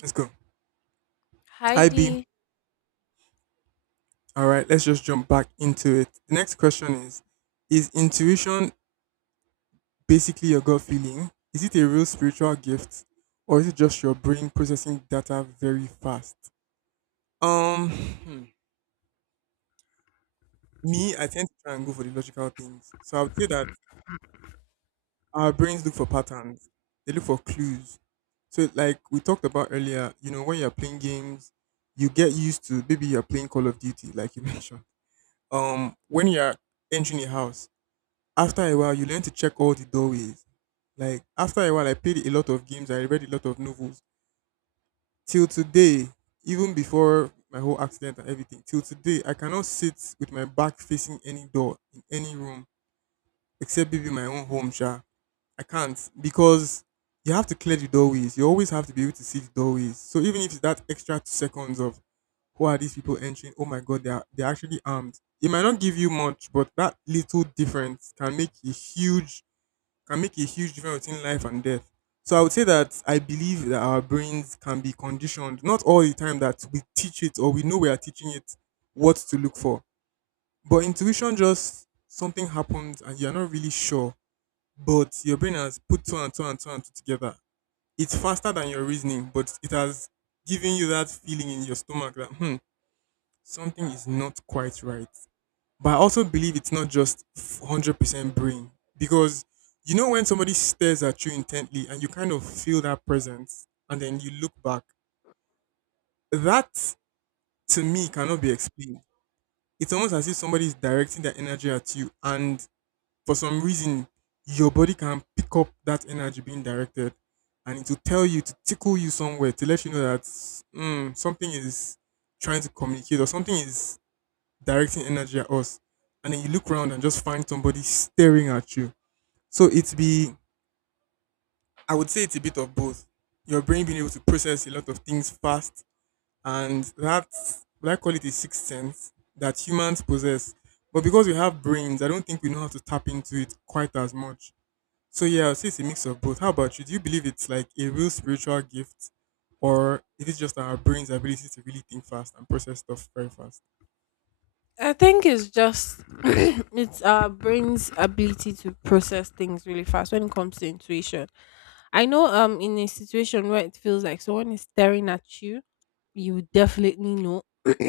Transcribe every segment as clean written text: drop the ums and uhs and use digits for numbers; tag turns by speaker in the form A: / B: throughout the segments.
A: Let's go. Hi B.
B: Heidi,
A: All right, let's just jump back into it. The next question is: is intuition basically your gut feeling? Is it a real spiritual gift, or is it just your brain processing data very fast? Um hmm, me, I tend to try and go for the logical things. So I would say that our brains look for patterns. They look for clues. So like we talked about earlier, you know, when you're playing games, you get used to, maybe you're playing Call of Duty, like you mentioned. When you're entering a house, after a while, you learn to check all the doorways. Like after a while, I played a lot of games. I read a lot of novels. Till today, even before my whole accident and everything, till today, I cannot sit with my back facing any door in any room except maybe my own home. Sha, I can't, because you have to clear the doorways. You always have to be able to see the doorways. So even if it's that extra 2 seconds of who are these people entering? Oh my god, they're actually armed. It might not give you much, but that little difference can make a huge, can make a huge difference between life and death. So I would say that I believe that our brains can be conditioned, not all the time that we teach it or we know we are teaching it what to look for. But intuition, just something happens and you're not really sure, but your brain has put two and two and two and two together. It's faster than your reasoning, but it has given you that feeling in your stomach that, hmm, something is not quite right. But I also believe it's not just 100% brain, because you know when somebody stares at you intently and you kind of feel that presence and then you look back, that, to me, cannot be explained. It's almost as if somebody is directing their energy at you and for some reason your body can pick up that energy being directed, and it will tell you to tickle you somewhere to let you know that, mm, something is trying to communicate or something is directing energy at us, and then you look around and just find somebody staring at you. So I would say it's a bit of both. Your brain being able to process a lot of things fast, and that, what I call it, a sixth sense that humans possess. But because we have brains, I don't think we know how to tap into it quite as much. So yeah, I'll say it's a mix of both. How about you? Do you believe it's like a real spiritual gift, or is it just our brain's ability to really think fast and process stuff very fast?
B: I think it's just, it's our brain's ability to process things really fast when it comes to intuition. I know in a situation where it feels like someone is staring at you, you definitely know.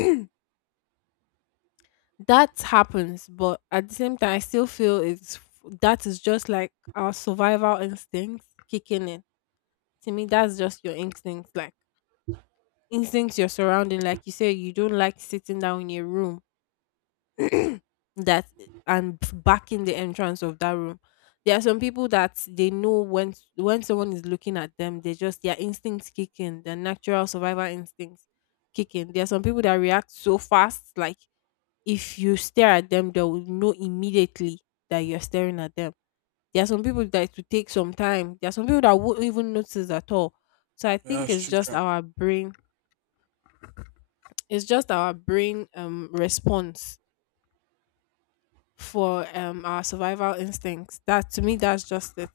B: That happens, but at the same time I still feel it's, that is just like our survival instincts kicking in. To me that's just your instincts, your surrounding. Like you say, you don't like sitting down in your room that and back in the entrance of that room. There are some people that they know when someone is looking at them, they just, their instincts kick in, their natural survival instincts kick in. There are some people that react so fast, like if you stare at them, they will know immediately that you're staring at them. There are some people that it will take some time. There are some people that won't even notice at all. So I
A: Yeah,
B: think
A: that's
B: it's just
A: true.
B: our brain. It's just our brain, response for our survival instincts. That, to me, that's just it.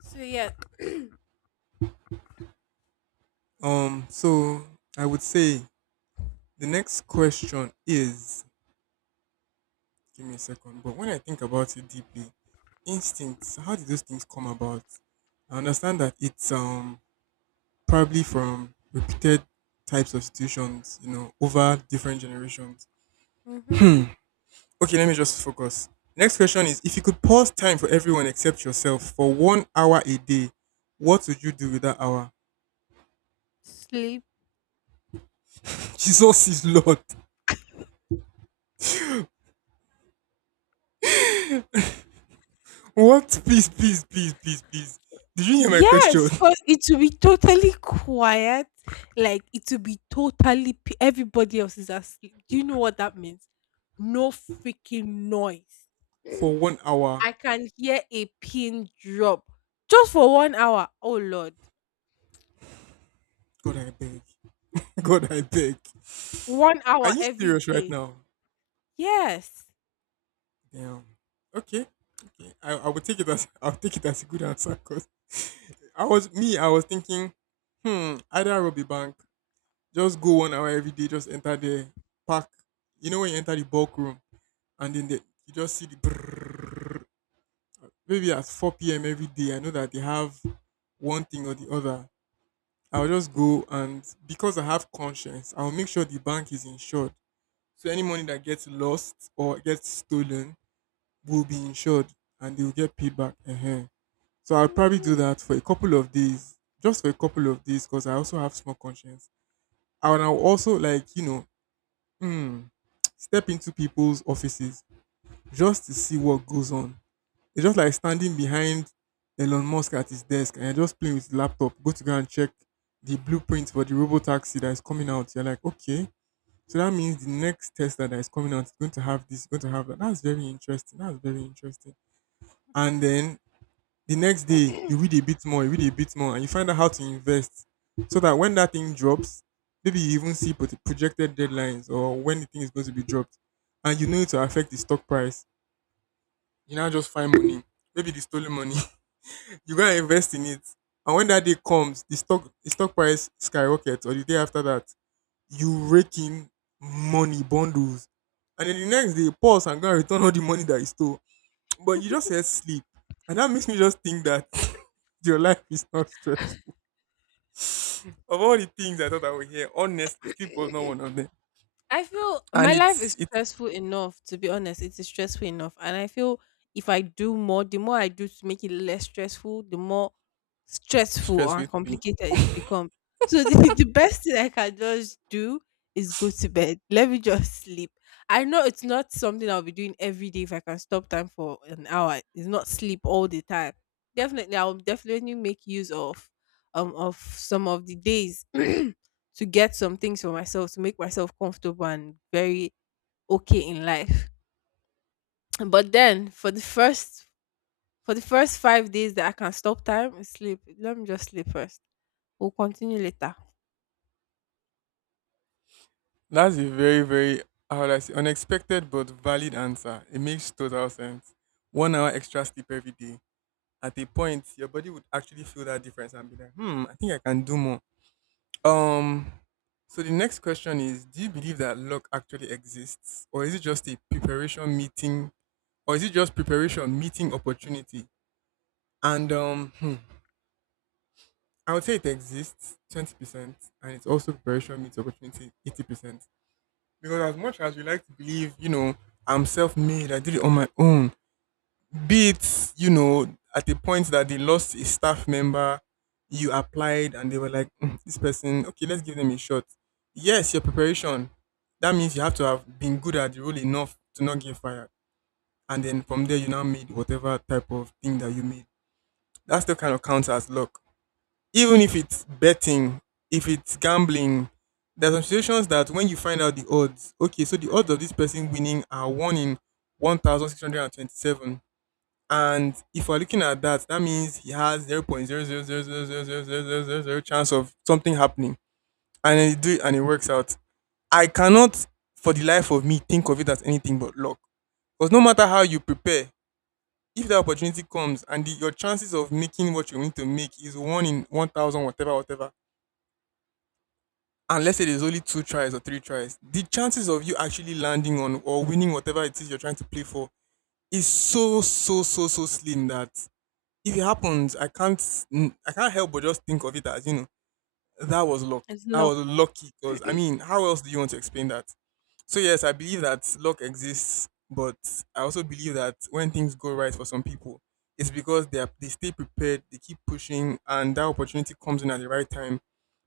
B: So yeah.
A: So I would say the next question is, give me a second, but when I think about it deeply, instincts, how did those things come about? I understand that it's probably from repeated types of situations, you know, over different generations.
B: Mm-hmm.
A: Okay, let me just focus. Next question is, if you could pause time for everyone except yourself for 1 hour a day, what would you do with that hour?
B: Sleep.
A: Jesus is Lord. What? Please, please, please, please, please. Did you hear my
B: Yes,
A: question?
B: because it will be totally quiet. Like it will be totally everybody else is asleep. Do you know what that means? No freaking noise.
A: For 1 hour.
B: I can hear a pin drop just for one hour. Oh Lord,
A: God, I beg. God, I beg.
B: one
A: Are
B: hour
A: you
B: every
A: serious right
B: day.
A: now?
B: Yes.
A: Damn. Okay. Okay. I would take it as I'll take it as a good answer, because I was, me, I was thinking, hmm, either Robbie Bank, just go 1 hour every day, just enter the park. You know when you enter the bulk room and then the, you just see the brrrr. Maybe at four p.m. every day, I know that they have one thing or the other. I'll just go, and because I have conscience, I'll make sure the bank is insured, so any money that gets lost or gets stolen will be insured and they will get paid back. So I'll probably do
B: Mhm.
A: that for a couple of days, just for a couple of days, because I also have small conscience. And I'll also, like, you know, hmm, step into people's offices just to see what goes on. It's just like standing behind Elon Musk at his desk and you're just playing with the laptop, go and check the blueprint for the robo taxi that is coming out. You're like, okay, so that means the next test that is coming out is going to have this, going to have that. That's very interesting. That's very interesting. And then the next day, you read a bit more, you read a bit more, and you find out how to invest. So that when that thing drops, maybe you even see projected deadlines or when the thing is going to be dropped. And you know it will affect the stock price. You now just find money, maybe the stolen money. You go and invest in it. And when that day comes, the stock price skyrockets, or the day after that, you rake in money bundles, and then the next day pause and go and return all the money that you stole. But you just said sleep, and that makes me just think that your life is not stressful. Of all the things I thought I would hear, honestly, sleep was not one of them.
B: I feel
A: and
B: my life
A: it's
B: is
A: it's
B: stressful enough, to be honest. It is stressful enough. And I feel if I do more, the more I do to make it less stressful, the more stressful or
A: stressful to be.
B: complicated it becomes. So the best thing I can just do is go to bed. Let me just sleep. I know it's not something I'll be doing every day if I can stop time for an hour. It's not sleep all the time. Definitely, I'll definitely make use of some of the days to get some things for myself to make myself comfortable and very okay in life. But then for the first 5 days that I can stop time, is sleep. Let me just sleep first. We'll continue later.
A: That's a very, very, how would I say, unexpected but valid answer. It makes total sense. 1 hour extra sleep every day, at a point your body would actually feel that difference and be like, hmm, I think I can do more. Um. So the next question is: Do you believe that luck actually exists, or is it just a preparation meeting, or is it just preparation meeting opportunity? And um, hmm, I would say it exists 20%, and it's also preparation meets opportunity 80%. Because as much as we like to believe, you know, I'm self-made, I did it on my own. Be it, you know, at a point that they lost a staff member, you applied and they were like, "Mm, this person, okay, let's give them a shot." Yes, your preparation. That means you have to have been good at the role enough to not get fired. And then from there, you now made whatever type of thing that you made. That still kind of counts as luck. Even if it's betting, if it's gambling, there's some situations that when you find out the odds, okay, so the odds of this person winning are 1 in 1,627, and if we're looking at that, that means he has 0.0000000000 chance of something happening. And then you do it and it works out. I cannot, for the life of me, think of it as anything but luck. Because no matter how you prepare, if the opportunity comes and your chances of making what you need to make is one in 1,000, whatever, whatever. And let's say there's only two tries or three tries, the chances of you actually landing on or winning whatever it is you're trying to play for is so so so so slim that if it happens, I can't, mm, I can't help but just think of it as, you know, that was luck.
B: It's
A: That was
B: luck.
A: lucky, because I mean, how else do you want to explain that? So yes, I believe that luck exists, but I also believe that when things go right for some people, it's because they stay prepared, they keep pushing, and that opportunity comes in at the right time.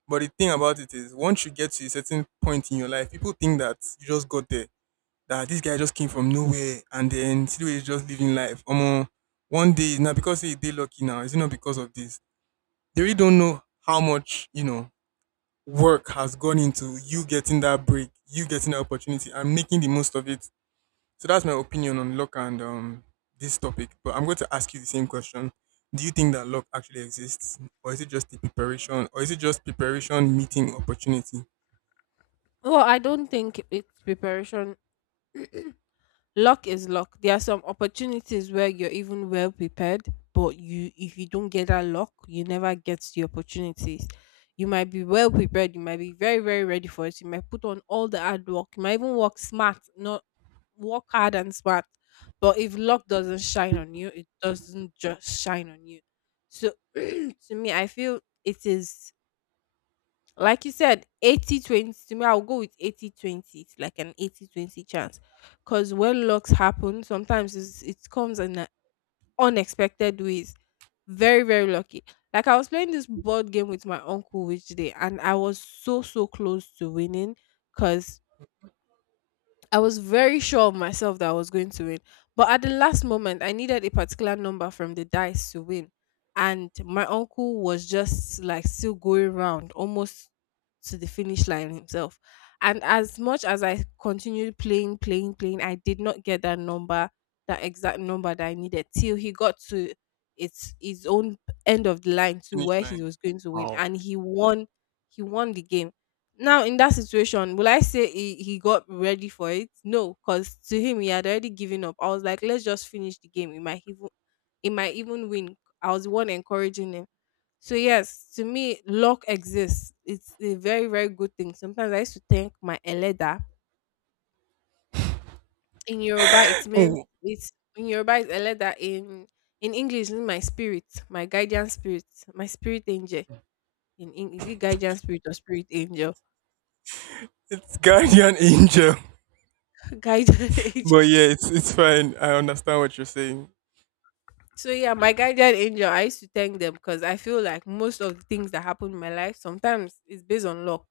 A: But the thing about it is, once you get to a certain point in your life, people think that you just got there, that this guy just came from nowhere and then see is just living life. One day now because he they lucky now, is it not because of this? They really don't know how much, you know, work has gone into you getting that break, you getting the opportunity and making the most of it. So that's my opinion on luck and this topic. But I'm going to ask you the same question. Do you think that luck actually exists? Or is it just the preparation? Or is it just preparation meeting opportunity?
B: Well, I don't think it's preparation. Luck is luck. There are some opportunities where you're even well prepared, but you, if you don't get that luck, you never get the opportunities. You might be well prepared, you might be very, very ready for it. You might put on all the hard work. You might even work smart, not work hard and smart. But if luck doesn't shine on you, it doesn't just shine on you. So to me, I feel it is, like you said, 80/20. To me, I'll go with 80/20. It's like an 80/20 chance. Because when locks happen, sometimes it comes in a unexpected ways. Very, very lucky. Like I was playing this board game with my uncle which day, and I was so, so close to winning because I was very sure of myself that I was going to win. But at the last moment, I needed a particular number from the dice to win. And my uncle was just like still going round almost to the finish line himself. And as much as I continued playing, playing, playing, I did not get that number, that exact number that I needed till he got to its his own end of the line to
A: Finish
B: where he
A: line.
B: was going to win. And he won the game. Now in that situation, will I say he got ready for it? No, because to him he had already given up. I was like, let's just finish the game, it might even, it might even win. I was the one encouraging him. So yes, to me luck exists. It's a very, very good thing. Sometimes I used to thank my eleda. In Yoruba it means,
A: Oh,
B: it's in yoruba it's eleda, in English it's my spirit, my guardian spirit, my spirit angel. In is it guardian spirit or spirit angel?
A: it's guardian angel.
B: Guardian angel.
A: But yeah, it's fine. I understand what you're saying.
B: So yeah, my guardian angel, I used to thank them because I feel like most of the things that happen in my life sometimes is based on luck.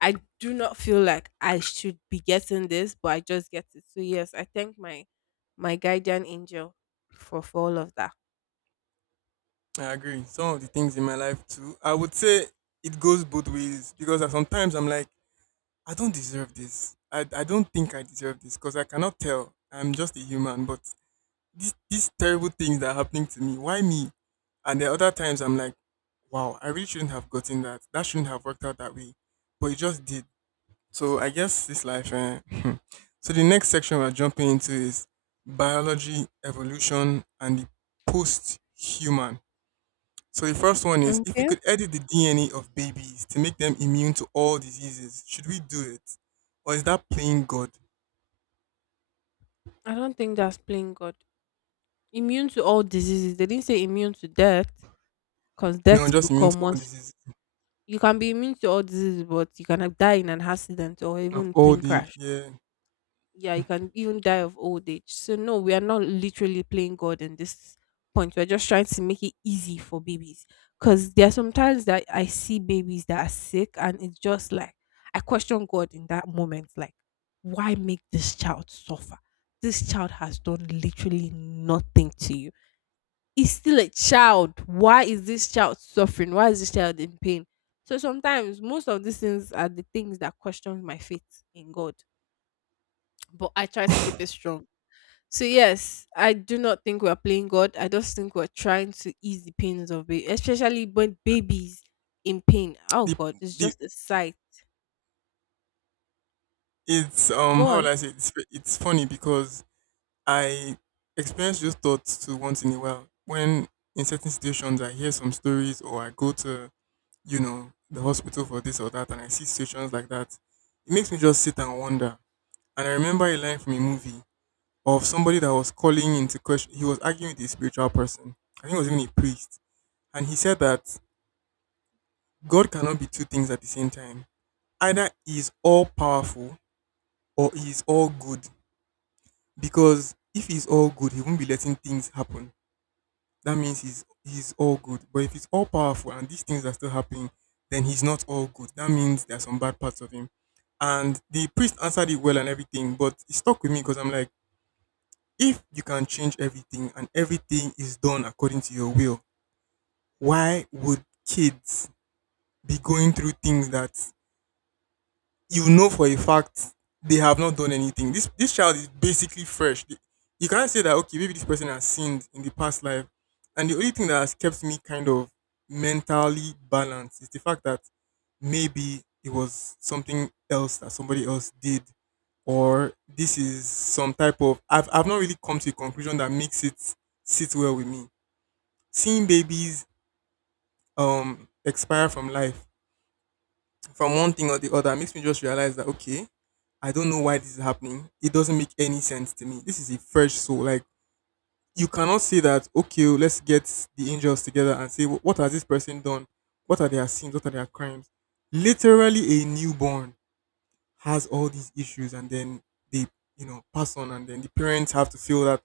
B: I do not feel like I should be getting this, but I just get it. So yes, I thank my, my guardian angel for all of that.
A: I agree. Some of the things in my life too, I would say it goes both ways, because sometimes I'm like, I don't deserve this. I don't think I deserve this because I cannot tell. I'm just a human. But these terrible things that are happening to me, why me? And the other times I'm like, wow, I really shouldn't have gotten that. That shouldn't have worked out that way. But it just did. So I guess this life. Eh, so the next section we're jumping into is biology, evolution, and the post-human. So the first one is if you
B: Okay.
A: could edit the DNA of babies to make them immune to all diseases, should we do it, or is that playing God?
B: I don't think that's playing God. Immune to all diseases. They didn't say immune to death, because
A: No,
B: death will
A: just immune to
B: come
A: all
B: once.
A: diseases
B: You can be immune to all diseases, but you can die in an accident or
A: of
B: even plane
A: old age.
B: crash.
A: Yeah,
B: Yeah, you can even die of old age. So no, we are not literally playing God in this point. We're just trying to make it easy for babies. Cause there are sometimes that I see babies that are sick and it's just like, I question God in that moment, like, why make this child suffer? This child has done literally nothing to you. He's still a child. Why is this child suffering? Why is this child in pain? So sometimes most of these things are the things that question my faith in God, but I try to keep it strong. So yes, I do not think we're playing God. I just think we're trying to ease the pains of it, especially when babies in pain. Oh
A: the,
B: God, it's
A: the
B: just a sight.
A: it's
B: Go
A: how will
B: on.
A: I say it? It's funny because I experience those thoughts too once in a while. When in certain situations I hear some stories or I go to, the hospital for this or that and I see situations like that, it makes me just sit and wonder. And I remember a line from a movie of somebody that was calling into question he was arguing with a spiritual person. I think it was even a priest. And he said that God cannot be two things at the same time. Either he is all powerful or he is all good. Because if he is all good, he won't be letting things happen that means he's all good. But if he's all powerful and these things are still happening, then he's not all good. That means there are some bad parts of him. And the priest answered it well and everything, but it stuck with me because I'm like, if you can change everything and everything is done according to your will, why would kids be going through things that you know for a fact they have not done anything. This child is basically fresh. You can't say that okay, maybe this person has sinned in the past life, and the only thing that has kept me kind of mentally balanced is the fact that maybe it was something else that somebody else did, or this is some type of I've not really come to a conclusion that makes it sit well with me. Seeing babies expire from life from one thing or the other makes me just realize that okay, I don't know why this is happening. It doesn't make any sense to me. This is a fresh soul. Like you cannot say that okay, let's get the angels together and say What has this person done? What are their sins? What are their crimes?" Literally, a newborn has all these issues, and then they pass on, and then the parents have to feel that.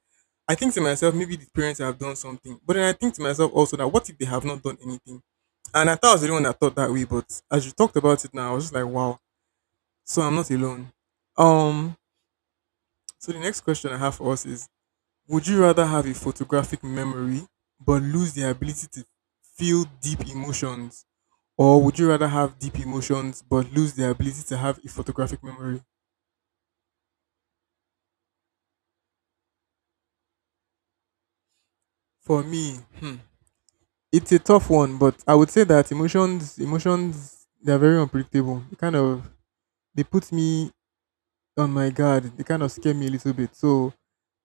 A: I think to myself, maybe the parents have done something, but then I think to myself also that what if they have not done anything? And I thought I was the only one that thought that way, but as you talked about it now, I was just like, wow, so I'm not alone. Um, so the next question I have for us is would you rather have a photographic memory but lose the ability to feel deep emotions? Or would you rather have deep emotions but lose the ability to have a photographic memory? For me, hmm, it's a tough one, but I would say that emotions, they are very unpredictable. They kind of they put me on my guard. They kind of scare me a little bit. So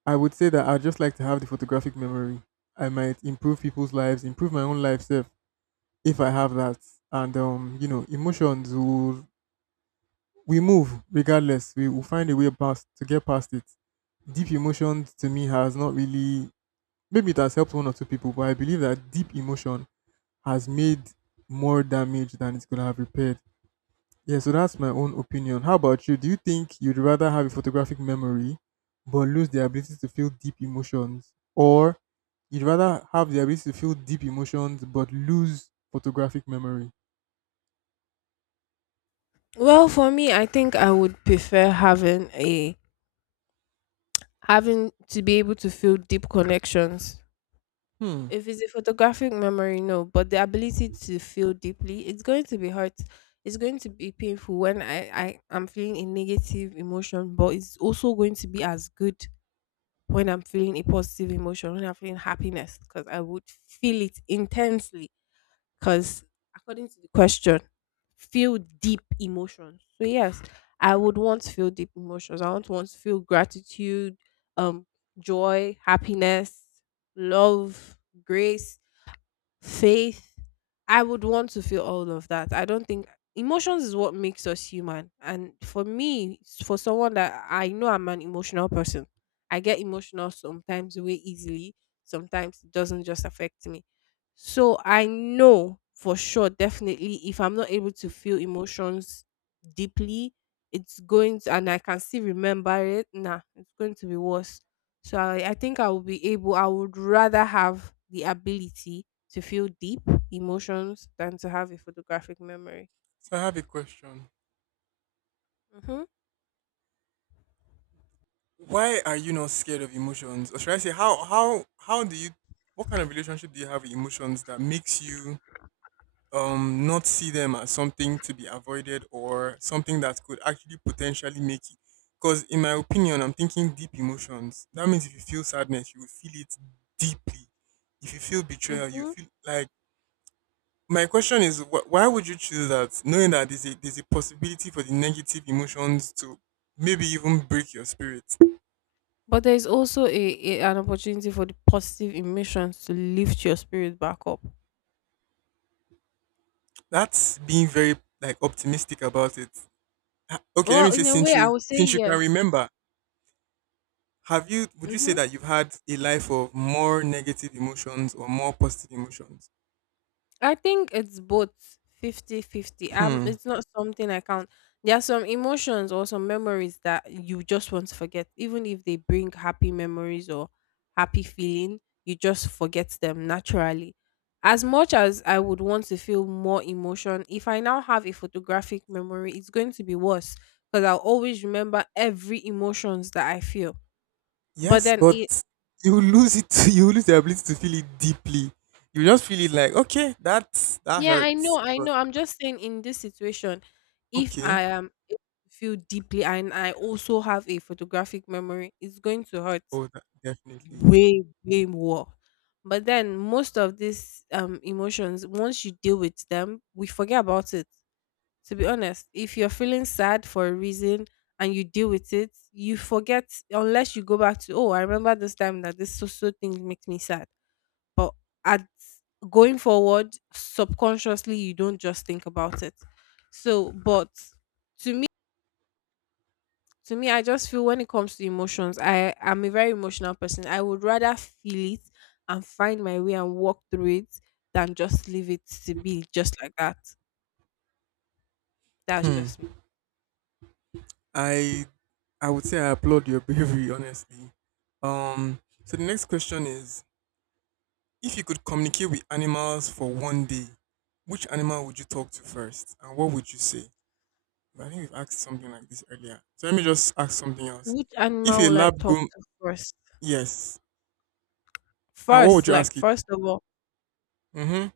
A: I would say that I'd just like to have the photographic memory. I might improve people's lives, improve my own life self if I have that. And you know, emotions will we move regardless. We will find a way past to get past it. Deep emotions to me has not really maybe it has helped one or two people, but I believe that deep emotion has made more damage than it's gonna have repaired. Yeah, so that's my own opinion. How about you? Do you think you'd rather have a photographic memory but lose the ability to feel deep emotions, or you'd rather have the ability to feel deep emotions but lose photographic memory?
B: Well, for me, I think I would prefer having a, having to be able to feel deep connections.
A: Hmm.
B: If it's a photographic memory, no, but the ability to feel deeply, it's going to be hurt. It's going to be painful when I am feeling a negative emotion, but it's also going to be as good when I'm feeling a positive emotion, when I'm feeling happiness, because I would feel it intensely. Because according to the question, feel deep emotions. So yes, I would want to feel deep emotions. I want to feel gratitude, um, joy, happiness, love, grace, faith. I would want to feel all of that. I don't think emotions is what makes us human. And for me, for someone that I know, I'm an emotional person. I get emotional sometimes way easily, sometimes it doesn't just affect me. So I know for sure, definitely, if I'm not able to feel emotions deeply, it's going to, and I can still remember it, nah, it's going to be worse. So I think I will be able, I would rather have the ability to feel deep emotions than to have a photographic memory.
A: So I have a question.
B: Hmm.
A: Why are you not scared of emotions? Or should I say how do you what kind of relationship do you have with emotions that makes you not see them as something to be avoided or something that could actually potentially make it? Because in my opinion, I'm thinking deep emotions. That means if you feel sadness, you will feel it deeply. If you feel betrayal, you
B: Mm-hmm.
A: feel like my question is, why would you choose that, knowing that there's a possibility for the negative emotions to maybe even break your spirit?
B: But there is also a an opportunity for the positive emotions to lift your spirit back up.
A: That's being very like optimistic about it. Okay, let me
B: Well,
A: say
B: in a
A: since
B: way, I
A: you
B: would say
A: since you can
B: yes.
A: remember, have you would you say
B: Mm-hmm.
A: that you've had a life of more negative emotions or more positive emotions?
B: I think it's both fifty-fifty.
A: Hmm.
B: It's not something I count. There are some emotions or some memories that you just want to forget, even if they bring happy memories or happy feeling. You just forget them naturally. As much as I would want to feel more emotion, if I now have a photographic memory, it's going to be worse because I'll always remember every emotions that I feel. But
A: Yes,
B: then,
A: but you will lose it. You will lose the ability to feel it deeply. You just feel it like okay, that's that
B: yeah, I know,
A: hurts,
B: I
A: but
B: know. I'm just saying in this situation, if
A: okay,
B: I am able to feel deeply and I also have a photographic memory, it's going to hurt
A: oh, that definitely.
B: way, way more. But then most of these emotions, once you deal with them, we forget about it. To be honest, if you're feeling sad for a reason and you deal with it, you forget unless you go back to, oh, I remember this time that this so so thing makes me sad, but at, going forward, subconsciously you don't just think about it. So, but to me, I just feel when it comes to emotions, I am a very emotional person. I would rather feel it and find my way and walk through it than just leave it to be just like that. That's just
A: Hmm.
B: me.
A: I I would say I applaud your bravery, honestly. Um, so the next question is: if you could communicate with animals for one day, which animal would you talk to first, and what would you say? But I think we've asked something like this earlier. So let me just ask something else.
B: Which
A: If
B: animal
A: a
B: would I
A: lab
B: talk
A: go,
B: to first?
A: yes, and what would
B: First,
A: you
B: like
A: ask it?
B: first of all.
A: Mm-hmm.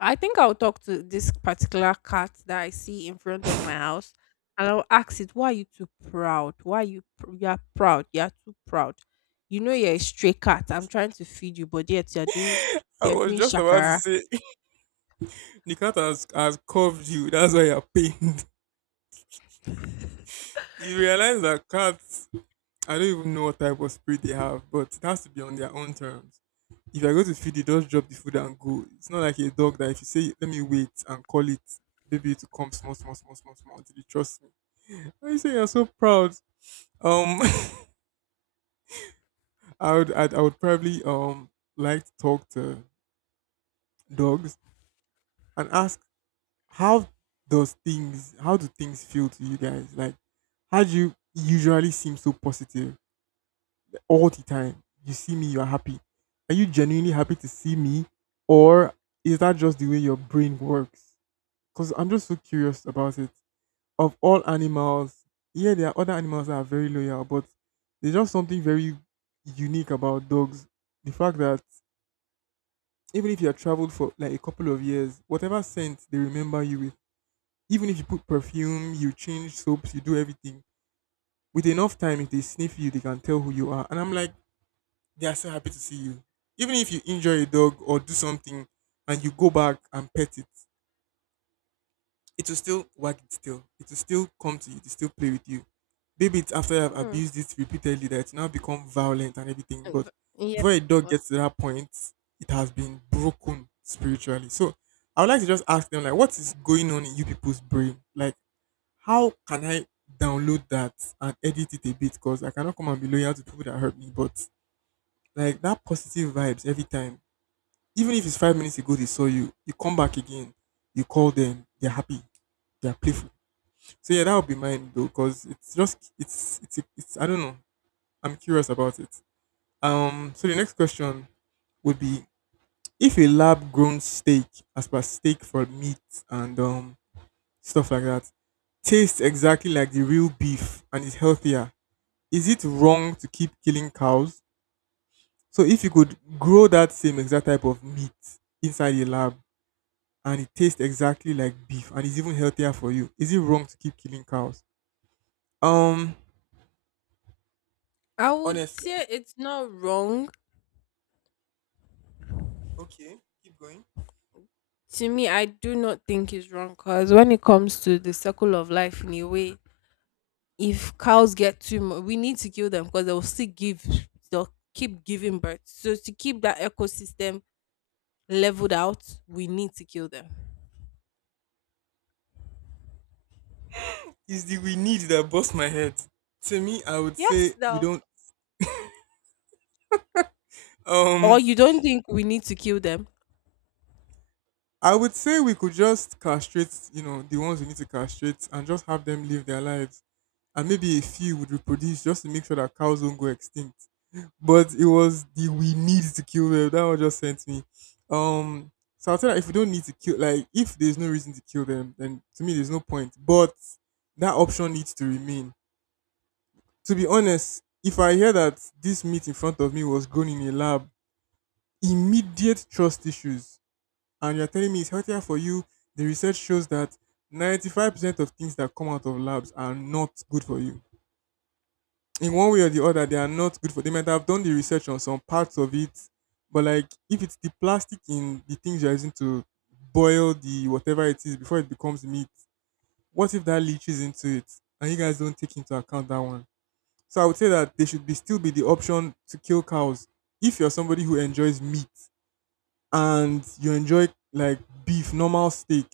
B: I think I'll talk to this particular cat that I see in front of my house and I'll ask it, why are you too proud? Why are you you are proud? You are too proud. You know you're a stray cat. I'm trying to feed you, but yet
A: I
B: you're
A: was
B: doing
A: just about to
B: shakara.
A: say. The cat has, curved you. That's why you're pained. You realize that cats, I don't even know what type of spirit they have, but it has to be on their own terms. If I go to feed, it just drop the food and go. It's not like a dog that if you say let me wait and call it, maybe it will come small, small, small, small, small until it trusts me. Why you say you're so proud? Um, I would probably like to talk to dogs and ask how how do things feel to you guys? Like, how do you usually seem so positive all the time? You see me, you are happy. Are you genuinely happy to see me, or is that just the way your brain works? Because I'm just so curious about it. Of all animals, yeah, there are other animals that are very loyal, but there's just something very unique about dogs. The fact that even if you have traveled for like a couple of years, whatever scent they remember you with, even if you put perfume, you change soaps, you do everything, with enough time, if they sniff you, they can tell who you are. And I'm like, they are so happy to see you. Even if you injure a dog or do something and you go back and pet it, it will still wag its tail. It will still come to you. It will still play with you. Maybe it's after you have
B: Mm.
A: abused it repeatedly that it's now become violent and everything.
B: And
A: But
B: v- Yeah.
A: before a dog
B: was-
A: gets to that point, it has been broken spiritually. So I would like to just ask them, like, what is going on in you people's brain? Like, how can I download that and edit it a bit? Because I cannot come and be loyal to people that hurt me. But like that positive vibes every time. Even if it's 5 minutes ago they saw you, you come back again, you call them, they're happy, they're playful so yeah, that would be mine though, because it's just it's I don't know. I'm curious about it. So the next question would be if a lab grown steak, as per steak for meat and stuff like that, tastes exactly like the real beef and is healthier, is it wrong to keep killing cows? So if you could grow that same exact type of meat inside a lab and it tastes exactly like beef and is even healthier for you, is it wrong to keep killing cows? Um,
B: I would
A: honestly,
B: say it's not wrong.
A: okay, keep going.
B: To me, I do not think it's wrong because when it comes to the circle of life in a way, if cows get too much, we need to kill them because they'll keep giving birth. So to keep that ecosystem leveled out, we need to kill them.
A: It's the we need that bust my head. To me, I would
B: Yes,
A: say we
B: though.
A: don't.
B: Or
A: Um,
B: you don't think we need to kill them?
A: I would say we could just castrate, you know, the ones we need to castrate, and just have them live their lives, and maybe a few would reproduce just to make sure that cows don't go extinct. But it was the we need to kill them that one just sent me. Um, so I feel like if we don't need to kill, like if there's no reason to kill them, then to me there's no point. But that option needs to remain. To be honest, if I hear that this meat in front of me was grown in a lab, immediate trust issues. And you're telling me it's healthier for you. The research shows that 95% of things that come out of labs are not good for you. In one way or the other, they are not good for. They might have done the research on some parts of it, but like if it's the plastic in the things you're using to boil the whatever it is before it becomes meat, what if that leaches into it? And you guys don't take into account that one. So I would say that there should be still be the option to kill cows. If you're somebody who enjoys meat and you enjoy like beef, normal steak,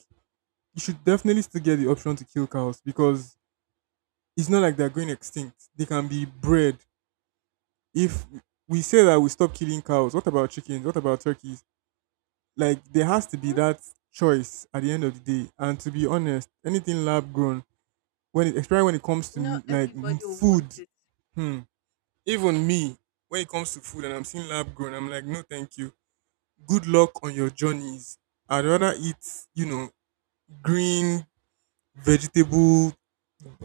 A: you should definitely still get the option to kill cows because it's not like they're going extinct. They can be bred. If we say that we stop killing cows, what about chickens? What about turkeys? Like there has to be
B: Mhm.
A: that choice at the end of the day. And to be honest, anything lab grown, when it especially when it comes
B: Not
A: to like
B: everybody will
A: food,
B: want it.
A: hmm, even me, when it comes to food and I'm seeing lab grown, I'm like, no, thank you. Good luck on your journeys. I'd rather eat, you know, green vegetable,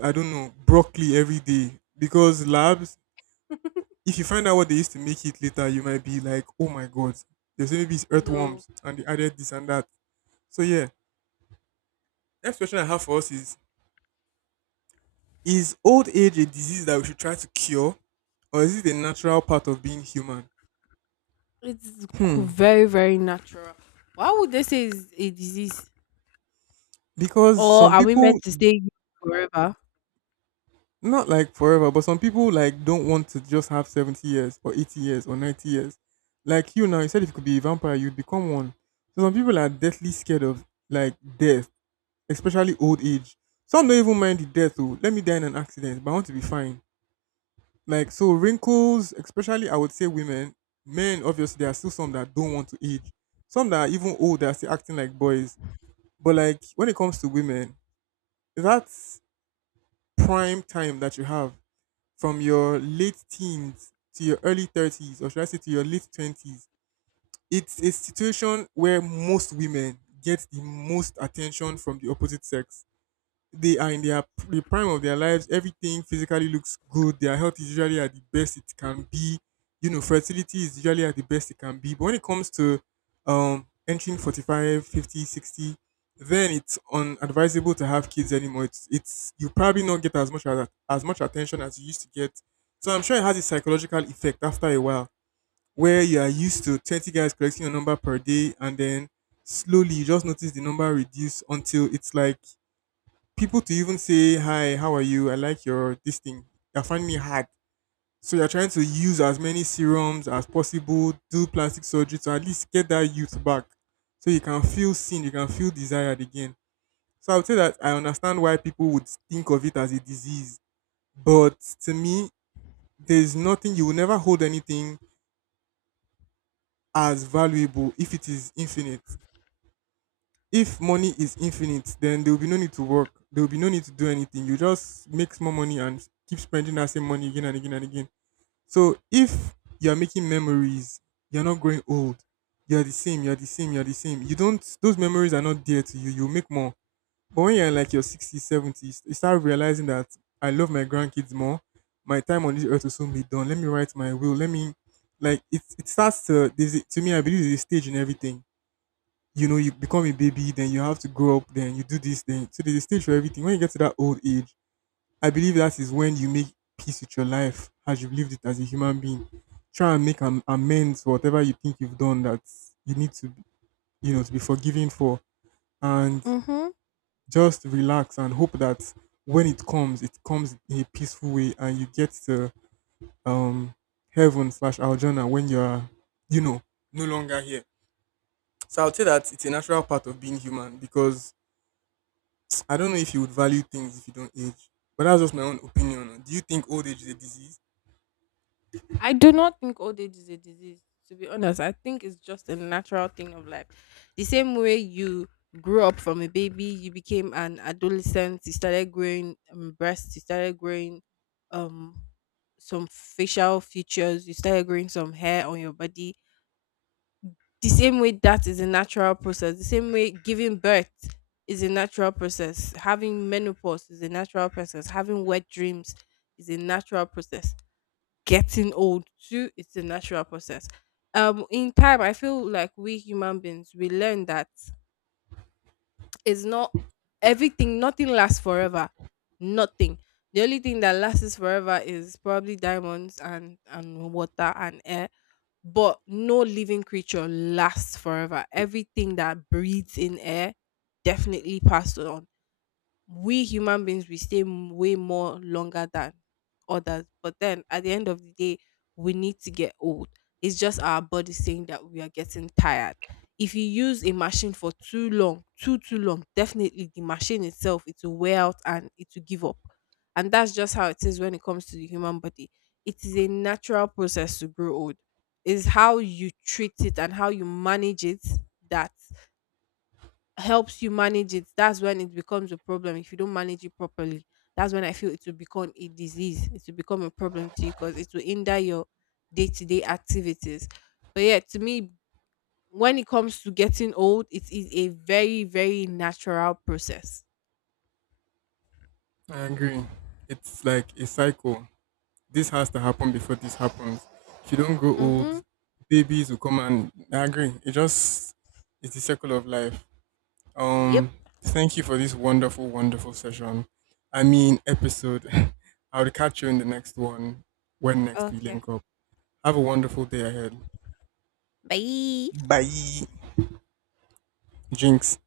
A: I don't know, broccoli every day. Because labs, if you find out what they used to make it later, you might be like, oh my God, they say maybe it's
B: No,
A: earthworms and they added this and that. So yeah, next question I have for us is old age a disease that we should try to cure? Or is it a natural part of being human? Hmm.
B: very, very natural. Why would they say it's a disease?
A: Because
B: Or
A: some
B: are we
A: people.
B: meant to stay forever?
A: Not like forever, but some people like don't want to just have 70 years or 80 years or 90 years. Like you now, you said if you could be a vampire, you'd become one. So some people are deathly scared of like death, especially old age. Some don't even mind the death. Oh, let me die in an accident, but I want to be fine. Like so wrinkles, especially I would say women, men obviously there are still some that don't want to age. Some that are even old that are still acting like boys. But like when it comes to women, that's prime time that you have from your late teens to your early 30s, or should I say to your late 20s, it's a situation where most women get the most attention from the opposite sex. They are in their the prime of their lives. Everything physically looks good. Their health is usually at the best it can be. You know, fertility is usually at the best it can be. But when it comes to entering 45, 50, 60, then it's unadvisable to have kids anymore. It's you probably not get as much attention as you used to get. So I'm sure it has a psychological effect after a while, where you are used to 20 guys collecting your number per day, and then slowly you just notice the number reduce until it's like people to even say hi, how are you? I like your this thing. They're finding it hard. So you're trying to use as many serums as possible, do plastic surgery to at least get that youth back. So you can feel seen, you can feel desired again. So I would say that I understand why people would think of it as a disease. But to me, there's nothing you will never hold anything as valuable if it is infinite. If money is infinite, then there will be no need to work. There will be no need to do anything. You just make more money and keep spending that same money again and again and again. So if you are making memories, you're not growing old. You're the same, you're the same, you're the same. You don't those memories are not dear to you. You make more. But when you're in like your 60s, 70s, you start realizing that I love my grandkids more. My time on this earth will soon be done. Let me write my will. Let me like it starts to there's a- to me, I believe there's a stage in everything. You know, you become a baby, then you have to grow up, then you do this, then so there's a stage for everything. When you get to that old age, I believe that is when you make peace with your life as you've lived it as a human being. Try and make amends for whatever you think you've done that you need to, you know, to be forgiven for, and
B: Hmm.
A: just relax and hope that when it comes in a peaceful way, and you get to um heaven slash Aljana when you are, you know, no longer here. So I would say that it's a natural part of being human because I don't know if you would value things if you don't age, but that's just my own opinion. Do you think old age is a disease?
B: I do not think old age is a disease. To be honest, I think it's just a natural thing of life. The same way you grew up from a baby, you became an adolescent, you started growing, breasts, you started growing um some facial features, you started growing some hair on your body. The same way, that is a natural process. The same way giving birth is a natural process. Having menopause is a natural process. Having wet dreams is a natural process. Getting old too, it's a natural process. Um, in time I feel like we human beings, we learn that it's not everything, nothing lasts forever. Nothing. The only thing that lasts forever is probably diamonds and water and air. But no living creature lasts forever. Everything that breathes in air definitely passed on. We human beings, we stay way more longer than others, but then at the end of the day, we need to get old. It's just our body saying that we are getting tired. If you use a machine for too long, too long, definitely the machine itself, it will wear out and it will give up. And that's just how it is when it comes to the human body. It is a natural process to grow old. It's how you treat it and how you manage it that helps you manage it. That's when it becomes a problem. If you don't manage it properly, that's when I feel it will become a disease. It will become a problem to you because it will hinder your day to day activities. But yeah, to me, when it comes to getting old, it is a very, very natural process.
A: I agree. It's like a cycle. This has to happen before this happens. If you don't grow old,
B: Mm-hmm.
A: babies will come and I agree. It just it's the circle of life.
B: Yep.
A: Um Thank you for this wonderful, wonderful session. I mean episode. I'll catch you in the next one when next we
B: Okay.
A: link up. Have a wonderful day ahead.
B: Bye.
A: Bye. Jinx.